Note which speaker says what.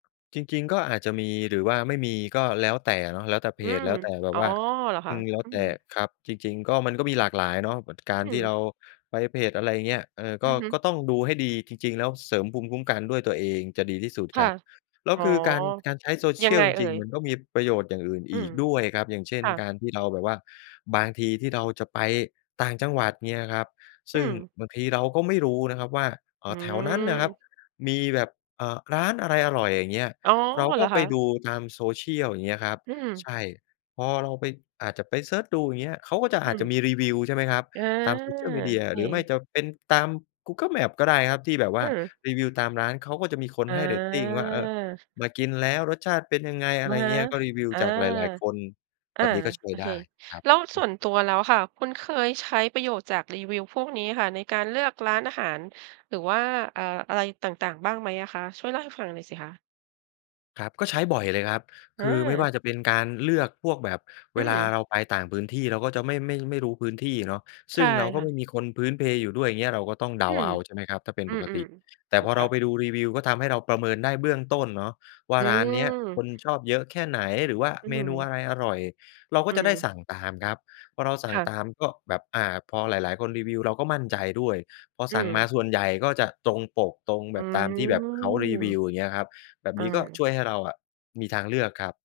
Speaker 1: จริง ๆ ก็อาจจะมี หรือว่าไม่มีก็แล้วแต่เนาะ แล้วแต่เพ
Speaker 2: อื
Speaker 1: จ
Speaker 2: ม
Speaker 1: แล้วแต่แบ
Speaker 2: อ
Speaker 1: บ
Speaker 2: ๋อ
Speaker 1: ว่า
Speaker 2: เหรอค
Speaker 1: อื
Speaker 2: ะ?
Speaker 1: ม แล้ว
Speaker 2: อื
Speaker 1: แต่
Speaker 2: อ
Speaker 1: ครับ จริง ๆ ก็ มันก็มีหลากหลายเนาะกา
Speaker 2: อ
Speaker 1: ร
Speaker 2: ื
Speaker 1: ที่เร
Speaker 2: อ
Speaker 1: าไปเพจ อะไรอย่างเงี้ย เออ ก
Speaker 2: อ
Speaker 1: ็
Speaker 2: ือฮึ
Speaker 1: ก็ต้องดูให้ดี จริง ๆ แล้วเสริมภูมิคุ้มกันด้วยตัวเองจะดีที่สุด
Speaker 2: ค
Speaker 1: ค
Speaker 2: ่ะ
Speaker 1: รับ แล้ว
Speaker 2: อ๋อ
Speaker 1: คือการ การใช้โซเช
Speaker 2: ยั
Speaker 1: ี
Speaker 2: ง
Speaker 1: ยล
Speaker 2: ไง
Speaker 1: จ
Speaker 2: เอ่
Speaker 1: ริง
Speaker 2: ย?
Speaker 1: ๆ มันก็มีประโยชน์อย่างอื่น
Speaker 2: อื
Speaker 1: อี
Speaker 2: ม
Speaker 1: กด้วยครับ อย่างเช่น
Speaker 2: ค่
Speaker 1: ก
Speaker 2: ะ
Speaker 1: ารที่เราแบบว่าบางทีที่เราจะไปต่างจังหวัดอย่างเงี้ยครับ ซ
Speaker 2: อื
Speaker 1: ึ่ง
Speaker 2: อ
Speaker 1: บางทีเราก็ไม่รู้นะครับว่า เอ่
Speaker 2: อื
Speaker 1: อ แถวนั้นนะครับ
Speaker 2: ม
Speaker 1: มีแบบ อ่า ร้านอะไรอร่อย อย่างเงี้ย
Speaker 2: อ๋อ
Speaker 1: เรา
Speaker 2: เ
Speaker 1: ก
Speaker 2: หร
Speaker 1: ็
Speaker 2: อ
Speaker 1: ไ
Speaker 2: ค
Speaker 1: ป
Speaker 2: ะ?
Speaker 1: ดูตาม social อย่างเงี้ยครับ
Speaker 2: อือ
Speaker 1: ใช่ พอเราไป อาจจะไปเซิร์ชดู อย่างเงี้ย เขาก็จะ
Speaker 2: อ
Speaker 1: อ
Speaker 2: ื
Speaker 1: าจจะ
Speaker 2: ม
Speaker 1: มีรีวิว ใช่ไหมครับ
Speaker 2: อา
Speaker 1: ตาม Social Media
Speaker 2: โอเ
Speaker 1: หรือไม่
Speaker 2: ค
Speaker 1: จะเป็นตาม Google Maps ก็ได้ครับ ที่แบบว
Speaker 2: อ
Speaker 1: ่
Speaker 2: ื
Speaker 1: า
Speaker 2: ม
Speaker 1: รีวิวตามร้านเขาก็จะมีคน
Speaker 2: อ
Speaker 1: ให้เรตติงว่า เอ่อ
Speaker 2: า
Speaker 1: มากินแล้วรสชาติเป็นยังไง อ
Speaker 2: อ
Speaker 1: ะไ
Speaker 2: ะ
Speaker 1: ร
Speaker 2: ฮะ
Speaker 1: เงี้ย ก็รีวิว
Speaker 2: อา
Speaker 1: จากหลาย ๆ คน
Speaker 2: อ
Speaker 1: แ
Speaker 2: า
Speaker 1: บบนี้ก็ช่ว
Speaker 2: โอ
Speaker 1: ย
Speaker 2: เ
Speaker 1: ไ
Speaker 2: ค
Speaker 1: ด้ครับ
Speaker 2: แล้ว
Speaker 1: อ
Speaker 2: ส
Speaker 1: ื
Speaker 2: ่
Speaker 1: ม
Speaker 2: วนตัวแล้วค่ะ คุณเคยใช้ประโยชน์จากรีวิวพวกนี้ค่ะ ในการเลือกร้านอาหาร หรือว่า เอ่อ อะไรต่าง ๆ บ้างไหมอะคะ ช่วยเล่าให้ฟังหน่อยสิคะ?
Speaker 1: ครับ ก็ใช้บ่อยเลยครับ
Speaker 2: อ
Speaker 1: คือไม่ว่
Speaker 2: า
Speaker 1: าจะเป็นการเลือกพวกแบบเ
Speaker 2: อื
Speaker 1: วลา
Speaker 2: อ
Speaker 1: เราไปต่างพื้นที่ เราก็จะไม่ ไม่ ไม่รู้พื้นที่เนาะ
Speaker 2: ใ
Speaker 1: ซ
Speaker 2: ช
Speaker 1: ึ่
Speaker 2: ่
Speaker 1: งเราก็
Speaker 2: ค่
Speaker 1: ไม
Speaker 2: ะ
Speaker 1: ่มีคนพื้นเพอยู่ด้วย อย่างเงี้ย เราก็ต้องเด
Speaker 2: อื
Speaker 1: าเ
Speaker 2: อ
Speaker 1: อา ใช่ไหมครับ ถ้าเป็น
Speaker 2: อื
Speaker 1: ปกต
Speaker 2: ม
Speaker 1: ิ แต
Speaker 2: ๆ
Speaker 1: ่
Speaker 2: ถู
Speaker 1: พ
Speaker 2: ก
Speaker 1: อเ
Speaker 2: ค
Speaker 1: ร
Speaker 2: ่
Speaker 1: า
Speaker 2: ะ
Speaker 1: ไปดูรีวิว ก็ทำให้เราประเมินได้เบื้องต้นเนาะ ว่
Speaker 2: อ
Speaker 1: า
Speaker 2: ื
Speaker 1: ร้านเนี้ยค
Speaker 2: ม
Speaker 1: นชอบเยอะแค่ไหน หรือว่า
Speaker 2: อื้อ
Speaker 1: เม
Speaker 2: ฮื
Speaker 1: นู
Speaker 2: อ
Speaker 1: อะไรอร่อย เราก
Speaker 2: อื
Speaker 1: ็จะได้
Speaker 2: ม
Speaker 1: สั่งตามครับ พอเราสั
Speaker 2: ค
Speaker 1: ่ง
Speaker 2: ่
Speaker 1: ต
Speaker 2: ะ
Speaker 1: ามก็แบบ อ่า พอหลาย ๆ คนรีวิวเราก็มั่นใจด้วย พอ
Speaker 2: อื
Speaker 1: สั่งม
Speaker 2: ม
Speaker 1: าส่วนใหญ่ก็จะตรงปก ตรง
Speaker 2: อ
Speaker 1: แ
Speaker 2: ื
Speaker 1: บบตามที่แบบเขารี
Speaker 2: ม
Speaker 1: วิว อย่างเงี้ยครับ แบบ
Speaker 2: อ
Speaker 1: นี้ก็ช
Speaker 2: า
Speaker 1: ่วยให้เราอะมีทางเลือกครับ